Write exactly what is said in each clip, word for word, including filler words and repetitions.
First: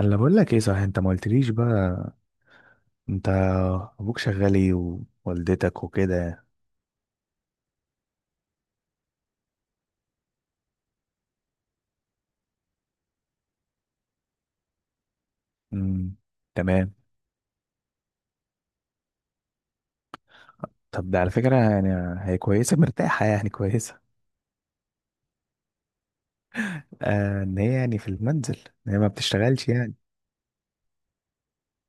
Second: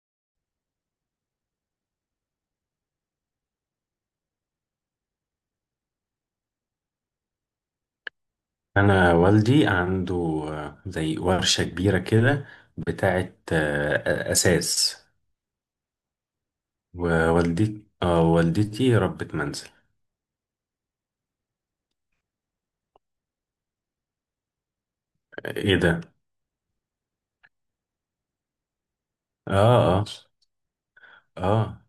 انا بقول لك ايه صحيح، انت ما قلتليش بقى. انت ابوك شغال ايه؟ ووالدتك وكده؟ انا والدي عنده، آه، زي ورشة كبيرة كده، بتاعة آه، اساس. امم تمام. ووالدتي اه والدتي ربة منزل. طب ده على فكره يعني، هي كويسه، مرتاحه يعني، كويسه؟ ايه ده؟ آه ان هي يعني في المنزل، ان هي ما اه، بتشتغلش يعني. اه، اه.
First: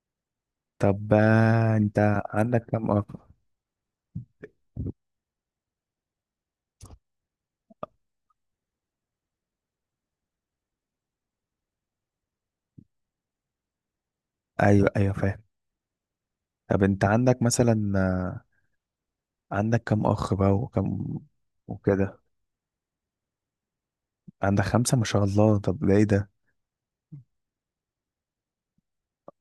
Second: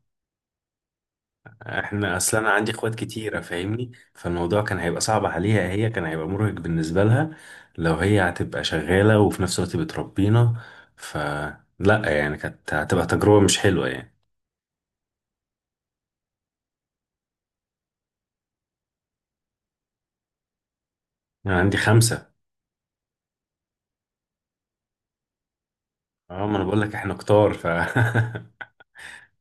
طب، آه احنا انت اصلا انا عندك عندي كام اخوات اخ؟ كتيرة، فاهمني، فالموضوع كان هيبقى صعب عليها، هي كان هيبقى مرهق بالنسبة لها لو هي هتبقى شغالة وفي نفس الوقت بتربينا، فلا يعني كانت هتبقى تجربة مش حلوة يعني. ايوه ايوه فاهم. طب انت عندك مثلا، آه، عندك كام اخ بقى، وكم، انا عندي وكده؟ خمسة. عندك خمسه، ما شاء الله. طب ده ايه ده؟ اه ما انا بقول لك احنا كتار ف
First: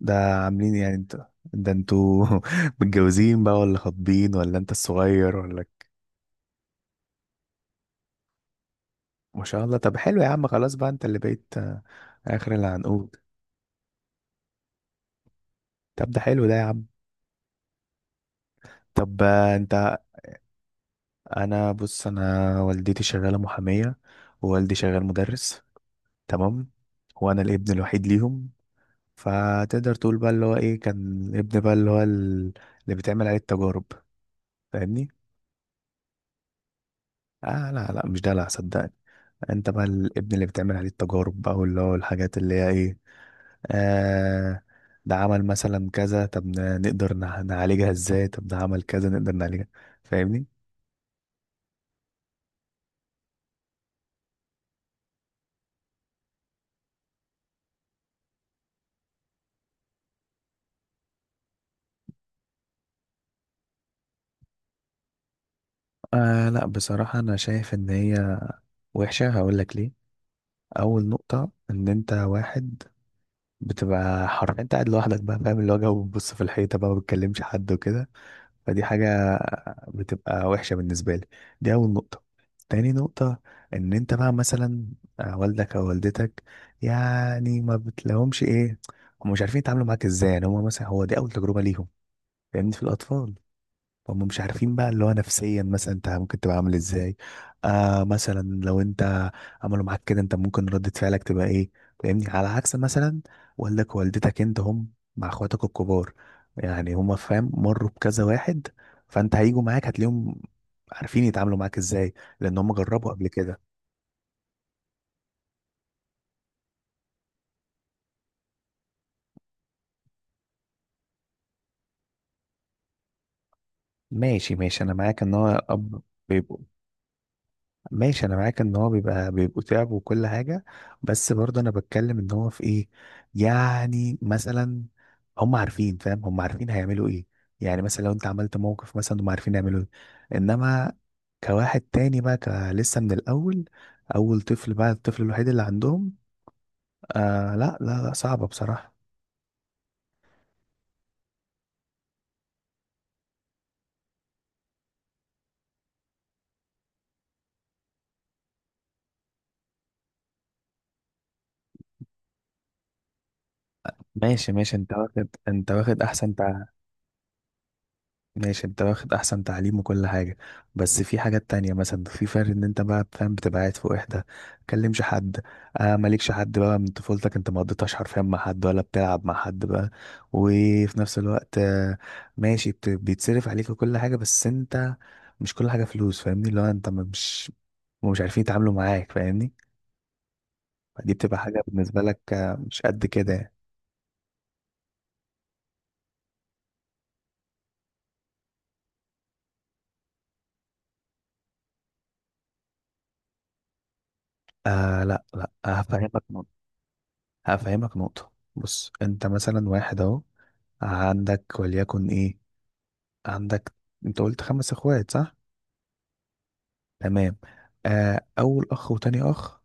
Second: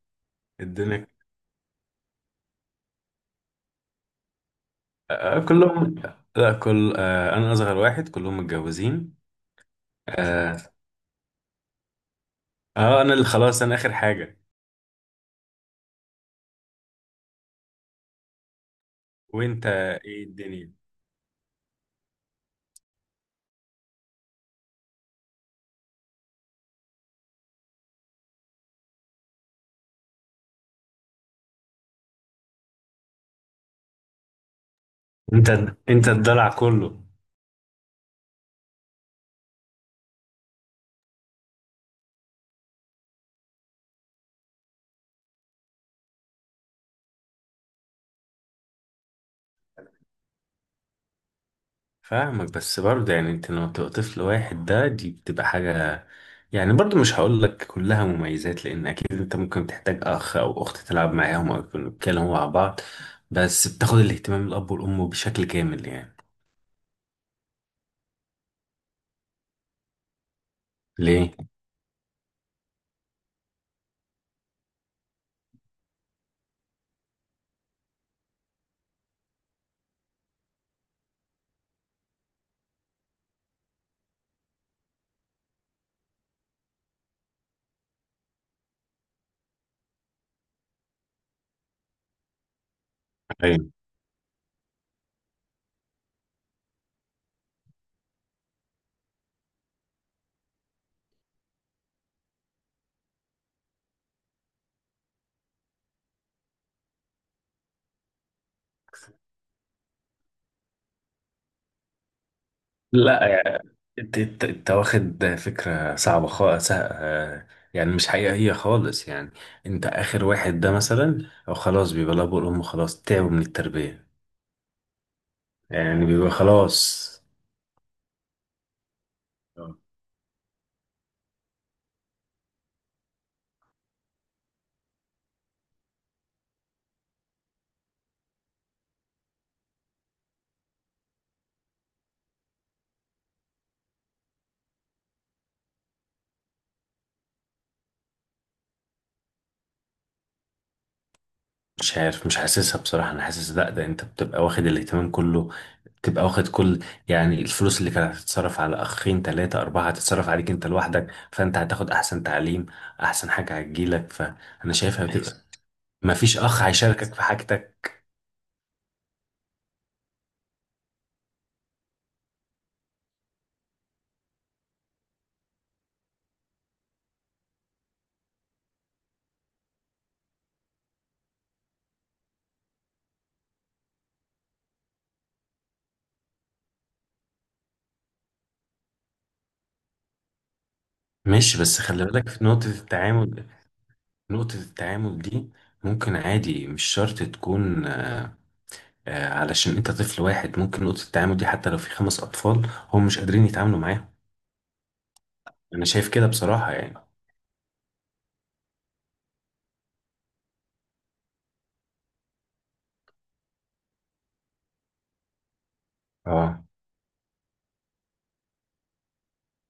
ده عاملين يعني، الدنيا. انت ده انتوا متجوزين بقى، ولا خاطبين، ولا انت الصغير، آه، ولا؟ كلهم، لا، كل آه، انا اصغر واحد، كلهم متجوزين. ما شاء الله، طب حلو يا عم. خلاص اه. بقى، انت اللي بقيت آه، اخر آه، انا العنقود. اللي خلاص، انا اخر حاجه. طب ده حلو ده يا عم. طب آه، وانت، انت. ايه الدنيا؟ انا بص، انا والدتي شغالة محامية، ووالدي شغال مدرس. تمام. وانا الابن الوحيد ليهم. فتقدر تقول بقى اللي هو ايه، كان الابن بقى اللي هو ال- اللي بتعمل عليه التجارب. فاهمني؟ انت انت الضلع كله. اه لا لا مش دلع صدقني. انت بقى الابن اللي بتعمل عليه التجارب بقى، واللي هو الحاجات اللي هي ايه، آه. ده عمل مثلا كذا، طب ن- نقدر نع- نعالجها ازاي؟ طب ده عمل كذا، نقدر نعالجها. فاهمني؟ فاهمك، بس برضه يعني انت لما بتبقى طفل واحد ده دي بتبقى حاجه، يعني برضه مش هقول لك كلها مميزات لان اكيد انت ممكن تحتاج اخ او اخت تلعب معاهم او يكونوا بيتكلموا مع بعض، بس بتاخد الاهتمام، الاب والام بشكل كامل يعني. آه لا بصراحة، انا شايف ان هي وحشة. هقول لك ليه. اول ليه؟ نقطة، ان انت واحد، بتبقى حر. انت قاعد لوحدك بقى، فاهم اللي هو جو، بتبص في الحيطة بقى، ما بتكلمش حد وكده. فدي حاجة بتبقى وحشة بالنسبة لي. دي أول نقطة. تاني نقطة، إن أنت بقى مثلا، آه، والدك أو والدتك، يعني ما بتلاقيهمش إيه، هم مش عارفين يتعاملوا معاك إزاي. يعني هم مثلا، هو دي أول تجربة ليهم، فاهمني، في الأطفال. أيوة. هم مش عارفين بقى اللي هو نفسيا مثلا انت ممكن تبقى عامل ازاي. آه مثلا لو انت عملوا معاك كده، انت ممكن ردة فعلك تبقى ايه. فاهمني؟ على عكس مثلا والدك ووالدتك انت، هم مع اخواتك الكبار، يعني هم فاهم مروا بكذا واحد. فانت هيجوا معاك، هتلاقيهم عارفين يتعاملوا معاك ازاي، لان هم جربوا قبل لا، كده. انت انت انت واخد فكرة صعبة خالص، يعني مش حقيقية خالص يعني. انت اخر واحد ده مثلا او خلاص بيبقى الاب والام خلاص تعبوا من التربية، ماشي ماشي، انا معاك ان هو يعني اب. بيبقى خلاص. ماشي انا معاك ان هو بيبقى بيبقوا اه. تعب وكل حاجه. بس برضه انا بتكلم ان هو في ايه. يعني مثلا هم عارفين، فاهم، هم عارفين هيعملوا ايه. يعني مثلا لو انت عملت موقف مثلا، هم عارفين يعملوا ايه. انما كواحد تاني بقى، ك- لسه من الاول، اول طفل بقى، الطفل الوحيد اللي عندهم. آه لا لا لا، صعبه بصراحه. مش عارف، مش حاسسها بصراحة، انا حاسس لا، ده انت بتبقى واخد الاهتمام كله، بتبقى واخد كل، يعني الفلوس اللي كانت هتتصرف على اخين تلاتة اربعة هتتصرف عليك انت لوحدك، فانت هتاخد احسن تعليم، احسن حاجة هتجيلك، ماشي فانا ماشي، انت شايفها بتبقى، واخد انت واخد احسن. مفيش اخ هيشاركك في حاجتك. ماشي، انت واخد احسن تعليم وكل حاجة. بس في حاجات تانية، مثلا في فرق ان انت بقى فاهم، بتبقى قاعد في وحدة، متكلمش حد. آه مالكش حد بقى، من طفولتك انت ما قضيتهاش حرفيا مع حد، ولا بتلعب مع حد بقى. وفي نفس الوقت، آه، ماشي بت- بيتصرف عليك وكل حاجة، بس انت، مش كل حاجة فلوس. فاهمني؟ اللي هو انت ما- مش، مش عارفين يتعاملوا معاك. فاهمني؟ دي بتبقى ماشي، حاجة بس خلي بالنسبة لك بالك في آه، نقطة مش قد كده التعامل، يعني. نقطة التعامل دي ممكن عادي مش شرط تكون، آه، آه، علشان انت طفل واحد ممكن نقطة التعامل دي حتى لو في خمس أطفال هم مش قادرين يتعاملوا معاها. آه لا لا، أنا شايف هفهمك. كده بصراحة يعني. هفهمك نقطة، بص. انت مثلا واحد اهو، عندك وليكن ايه، عندك، انت قلت خمس اخوات صح؟ اه، تمام. آه اول اخ وتاني اخ،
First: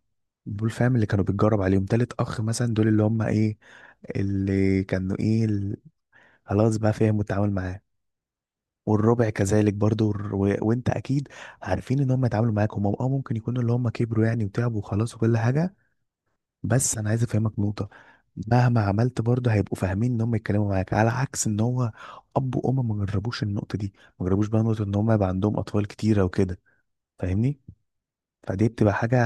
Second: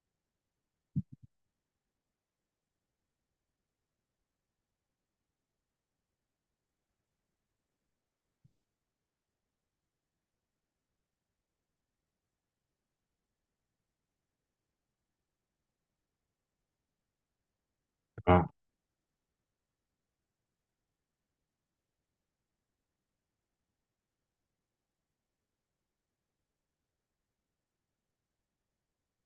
دول فاهم اللي كانوا بيتجرب عليهم. تالت اخ مثلا، دول اللي هم ايه، اللي كانوا ايه ال- خلاص بقى فهموا التعامل معاه. والربع كذلك برضو، والر- و... وانت اكيد عارفين ان هم يتعاملوا معاك. هم اه ممكن يكونوا اللي هم كبروا يعني وتعبوا وخلاص وكل حاجة. بس انا عايز افهمك نقطه، اه. مهما عملت برضه هيبقوا فاهمين ان هم يتكلموا معاك. على عكس ان هو اب وام ما جربوش النقطه دي، ما جربوش بقى نقطه ان هم يبقى عندهم اطفال كتيره وكده. فاهمني؟ فدي بتبقى حاجه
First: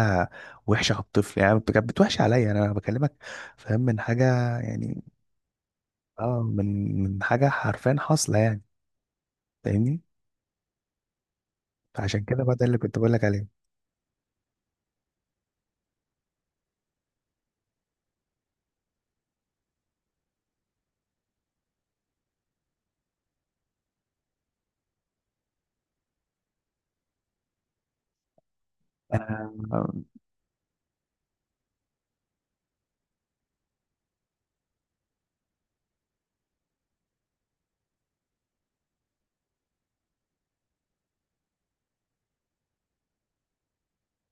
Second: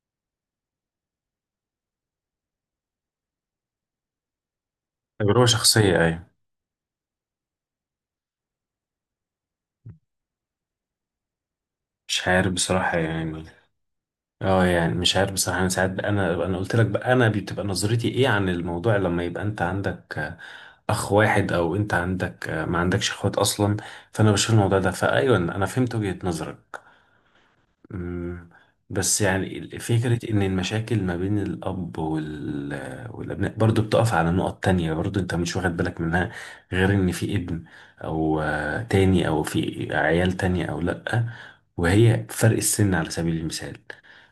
وحشه على الطفل. يعني بت- بتوحش عليا، انا بكلمك فاهم من حاجه، يعني، تجربة شخصية، أيوة. اه من من حاجه حرفيا حاصله يعني. فاهمني؟ فعشان مش كده عارف بقى ده اللي بصراحة كنت بقول لك يعني. عليه. اه يعني مش عارف بصراحة، أنا ساعات بقى، أنا أنا قلت لك بقى أنا بتبقى نظرتي إيه عن الموضوع لما يبقى أنت عندك آه، أخ واحد أو أنت عندك آه، ما عندكش إخوات أصلا، فأنا بشوف الموضوع ده، فأيوة أنا فهمت وجهة نظرك. مم. بس يعني ال- آه. فكرة إن المشاكل ما بين الأب وال... والأبناء برضو بتقف على نقط تانية برضو أنت مش واخد بالك منها، غير إن في ابن أو آه، تاني أو في عيال تانية أو لأ، وهي فرق السن على سبيل المثال،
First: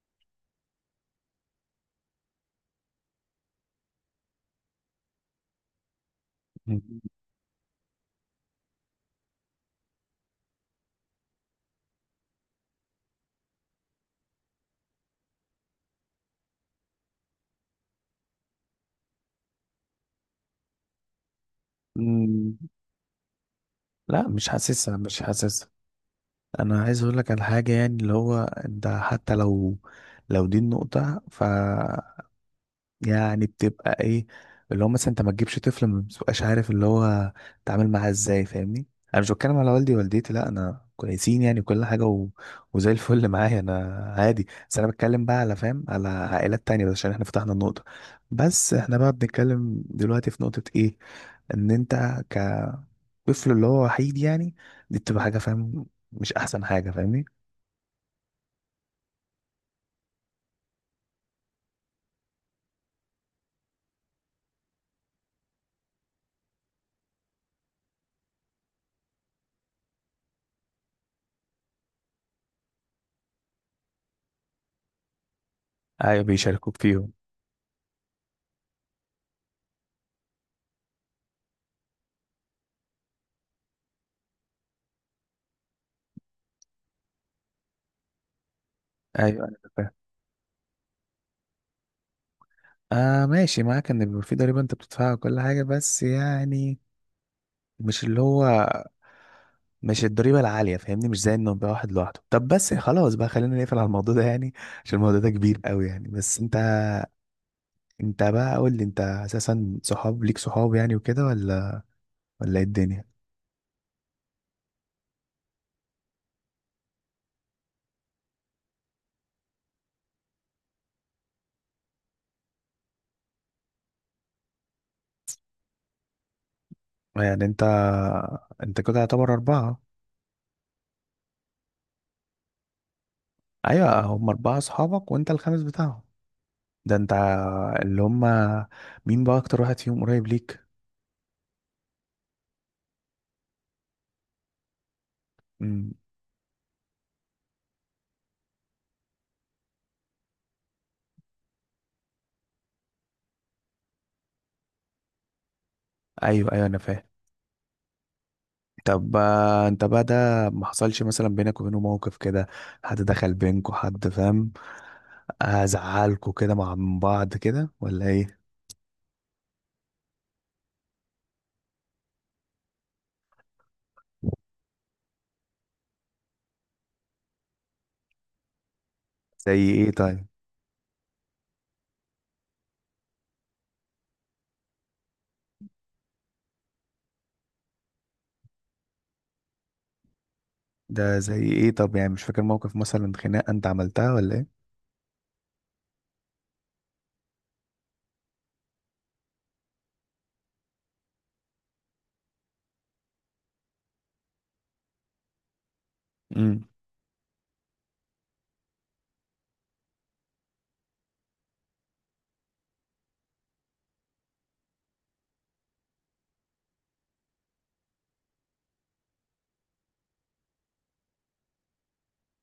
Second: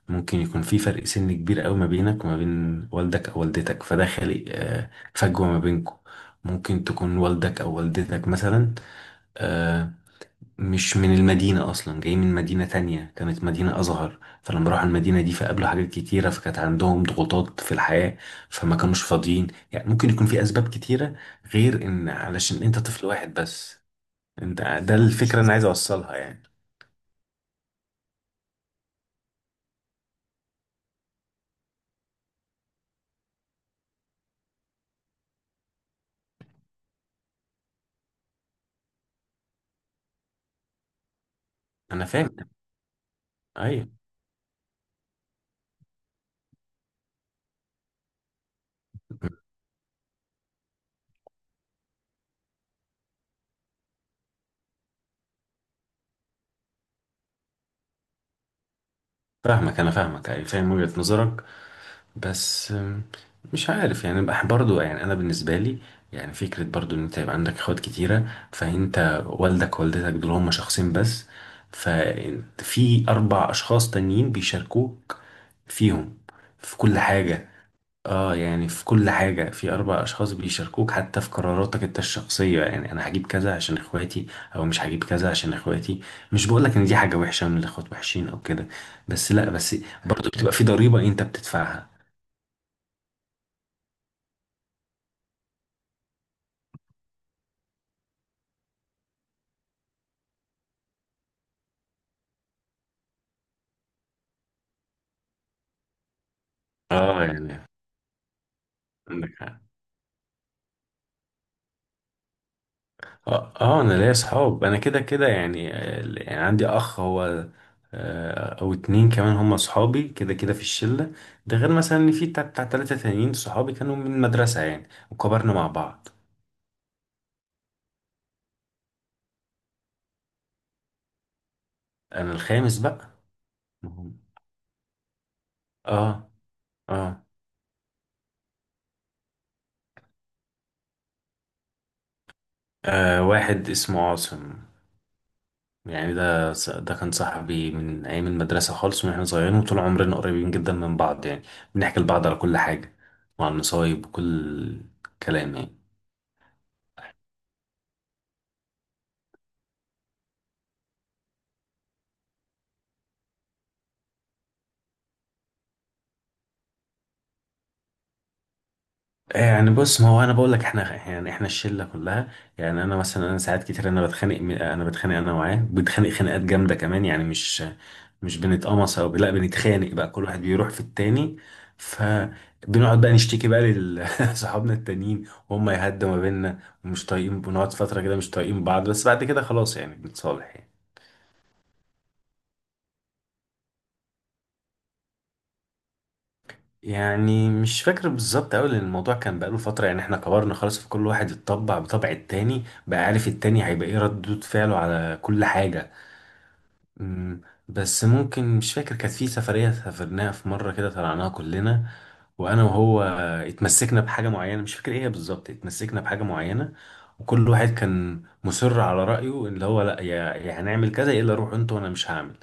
ممكن يكون في فرق سن كبير أوي ما بينك وما بين والدك أو والدتك، فده خالق آه، فجوة ما بينكم. م- ممكن تكون والدك أو والدتك مثلا آه، مش من المدينة أصلا، جاي من مدينة تانية كانت مدينة أصغر، فلما راحوا المدينة دي فقابلوا حاجات كتيرة، فكانت عندهم ضغوطات في الحياة، فما كانوش فاضيين، يعني ممكن يكون في أسباب كتيرة غير إن م- علشان أنت طفل واحد بس. لا، مش أنت ده حاسسها، مش الفكرة اللي أنا عايز حاسسها. أوصلها يعني. انا عايز اقول لك على حاجه، يعني اللي هو انت حتى لو، لو دي النقطه، ف، يعني بتبقى ايه، اللي هو مثلا انت ما تجيبش طفل، ما بتبقاش عارف اللي هو تعمل معاه ازاي. فاهمني؟ انا مش بتكلم على والدي ووالدتي، لا انا كويسين، يعني كل أنا حاجه و... فاهم، وزي الفل معايا انا، أيوة، عادي. بس انا بتكلم بقى على، فاهم، على عائلات تانية، بس عشان احنا فتحنا النقطه. بس احنا بقى بنتكلم دلوقتي في نقطه ايه، ان انت كطفل اللي هو وحيد يعني. دي بتبقى حاجه فاهم، مش احسن حاجه. فاهمني؟ فاهمك أنا فاهمك أيوة، فاهم وجهة نظرك. بس أم، مش عارف يعني، بح برضو يعني انا بالنسبه لي، يعني فكره برضو ان انت يبقى عندك اخوات كتيره، فانت والدك ووالدتك دول هما شخصين بس، ففي اربع اشخاص تانيين بيشاركوك فيهم ايوه في بيشاركوك كل فيهم. حاجه. اه يعني في كل حاجه، في اربع اشخاص بيشاركوك حتى في قراراتك انت الشخصيه، يعني انا هجيب كذا عشان اخواتي او مش هجيب كذا عشان اخواتي، مش بقولك ان دي حاجه وحشه ان الاخوات وحشين او كده، ايوه بس ايوه لا انا بس فاهم. برضو بتبقى في ضريبه انت بتدفعها. آه ماشي معاك، ان بيبقى في ضريبه انت بتدفعها وكل حاجه، بس يعني مش اللي هو، مش الضريبه العاليه. فاهمني؟ مش زي انه يبقى واحد لوحده. طب بس خلاص بقى، خلينا نقفل على الموضوع ده يعني، عشان الموضوع ده كبير قوي يعني. بس انت، اه يعني، انت بقى قول لي، انت عندك حق. اساسا صحاب ليك؟ صحاب يعني وكده، ولا ولا ايه الدنيا؟ اه، آه، انا ليا اصحاب، انا كده كده يعني، آه، يعني عندي اخ هو آه، او اتنين كمان هم اصحابي كده كده في الشله، ده غير مثلا ان في بتاع بتاع تلاته تانيين صحابي كانوا من المدرسه يعني وكبرنا مع بعض. يعني انت، انت كده يعتبر اربعه. انا الخامس بقى. ايوه مهم. هم اربعه صحابك وانت الخامس بتاعهم. اه. ده اه، انت اللي هم، مين بقى اكتر واحد فيهم قريب ليك؟ آه، واحد اسمه عاصم، يعني ده ص- ده كان صاحبي من ايام المدرسه خالص، من احنا صغيرين وطول عمرنا قريبين جدا من بعض يعني، بنحكي لبعض على كل حاجه وعن المصايب وكل كلام يعني. ايوه ايوه انا فاهم. طب آه، انت بقى ده، ما حصلش مثلا بينك وبينه موقف كده؟ حد دخل بينكوا، حد فاهم، آه، زعلكوا كده مع من بعض كده ولا ايه؟ يعني بص، ما هو انا بقول لك، احنا يعني احنا الشله كلها، يعني انا مثلا انا ساعات كتير، انا بتخانق م- انا بتخانق انا معاه، بنتخانق خناقات جامده كمان، يعني مش مش بنتقمص او لا، زي ايه بنتخانق بقى كل طيب؟ واحد بيروح في التاني، فبنقعد بقى نشتكي بقى لصحابنا التانيين وهم يهدوا ما بيننا، ومش طايقين، بنقعد فتره كده مش طايقين بعض، بس بعد كده خلاص يعني بنتصالح يعني. ده زي ايه طب؟ يعني مش فاكر موقف مثلا خناقه انت عملتها، ولا ايه؟ يعني مش فاكر بالظبط أوي لأن الموضوع كان بقاله فترة، يعني احنا كبرنا خلاص، فكل واحد اتطبع بطبع التاني بقى عارف التاني هيبقى ايه ردود فعله على كل حاجة. امم. أمم، بس ممكن، مش فاكر، كانت في سفرية سافرناها في مرة كده طلعناها كلنا، وأنا وهو اتمسكنا بحاجة معينة مش فاكر ايه هي بالظبط، اتمسكنا بحاجة معينة، وكل واحد كان مصر على رأيه، اللي هو لأ يا يا هنعمل كذا، يا إلا روح انت وأنا مش هعمل،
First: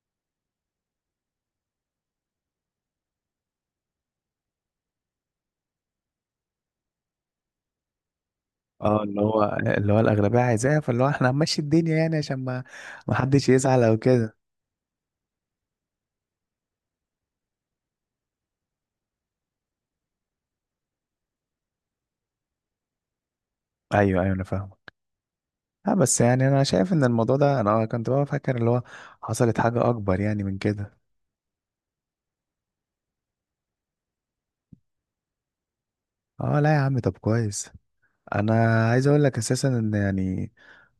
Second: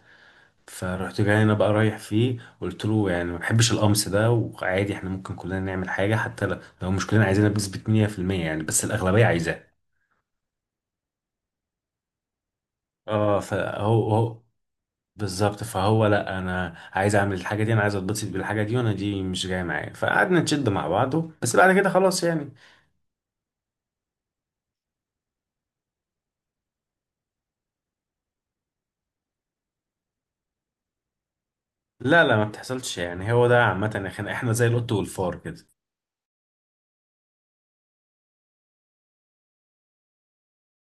فرحت جاي انا بقى رايح فيه قلت له يعني ما بحبش القمص ده، وعادي احنا ممكن كلنا نعمل حاجه حتى لو لو مش كلنا عايزينها بنسبه مية في المية، يعني بس اه اللي الاغلبيه هو، عايزاه. اللي هو الاغلبيه عايزاها، فاللي هو احنا هنمشي الدنيا يعني، عشان ما ما اه، حدش يزعل او فهو كده. هو بالظبط، فهو لا انا عايز اعمل الحاجه دي، انا عايز اتبسط بالحاجه دي، وانا دي مش جايه معايا، فقعدنا نشد مع بعضه، بس بعد كده خلاص يعني. ايوه ايوه انا فاهم. اه بس يعني انا شايف ان الموضوع ده، انا كنت بقى فاكر اللي هو، حصلت حاجه اكبر يعني من كده. لا لا، ما بتحصلش يعني، هو ده عامه يا اخي، احنا زي القط والفار كده. اه لا يا عم، طب كويس. انا عايز اقول لك اساسا ان يعني،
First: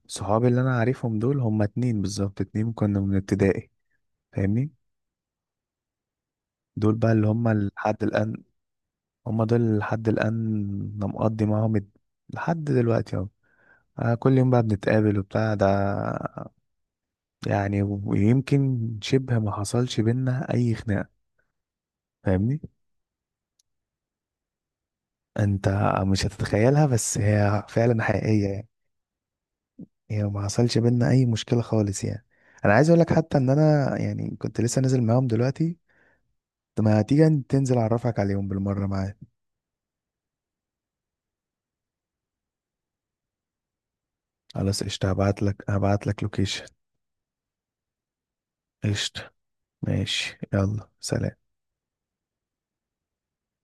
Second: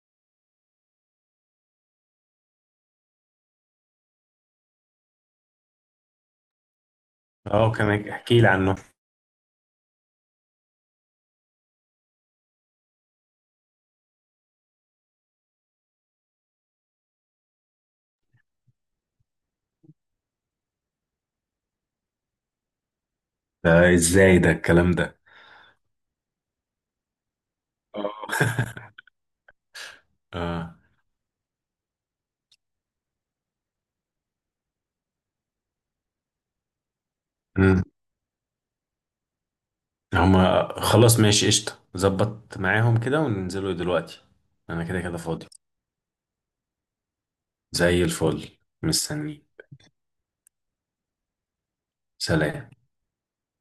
صحابي اللي انا عارفهم دول هما اتنين بالظبط، اتنين كنا من ابتدائي. فاهمني؟ دول بقى اللي هما اه، لحد كان احكي الان. لي عنه. هما دول اللي لحد الان. انا مقضي معاهم الد- لحد دلوقتي اهو. آه، كل يوم بقى بنتقابل وبتاع ده، يعني ويمكن شبه ما حصلش بينا اي خناقة. فاهمني؟ ده ازاي ده الكلام ده؟ انت مش هتتخيلها، بس هي فعلا حقيقية يعني. اه هي ما اه. حصلش بينا اي مشكلة خالص يعني. انا عايز اقول لك حتى ان انا يعني كنت لسه نازل معاهم دلوقتي. طب ما تيجي أن- تنزل، اعرفك عليهم بالمرة معايا. هما خلاص ماشي، قشطة ظبط معاهم كده وننزلوا دلوقتي. خلاص أنا كده قشطة، كده هبعت فاضي، لك هبعت لك لوكيشن. زي الفل قشطة. مستني. ماشي، يلا، سلام. سلام.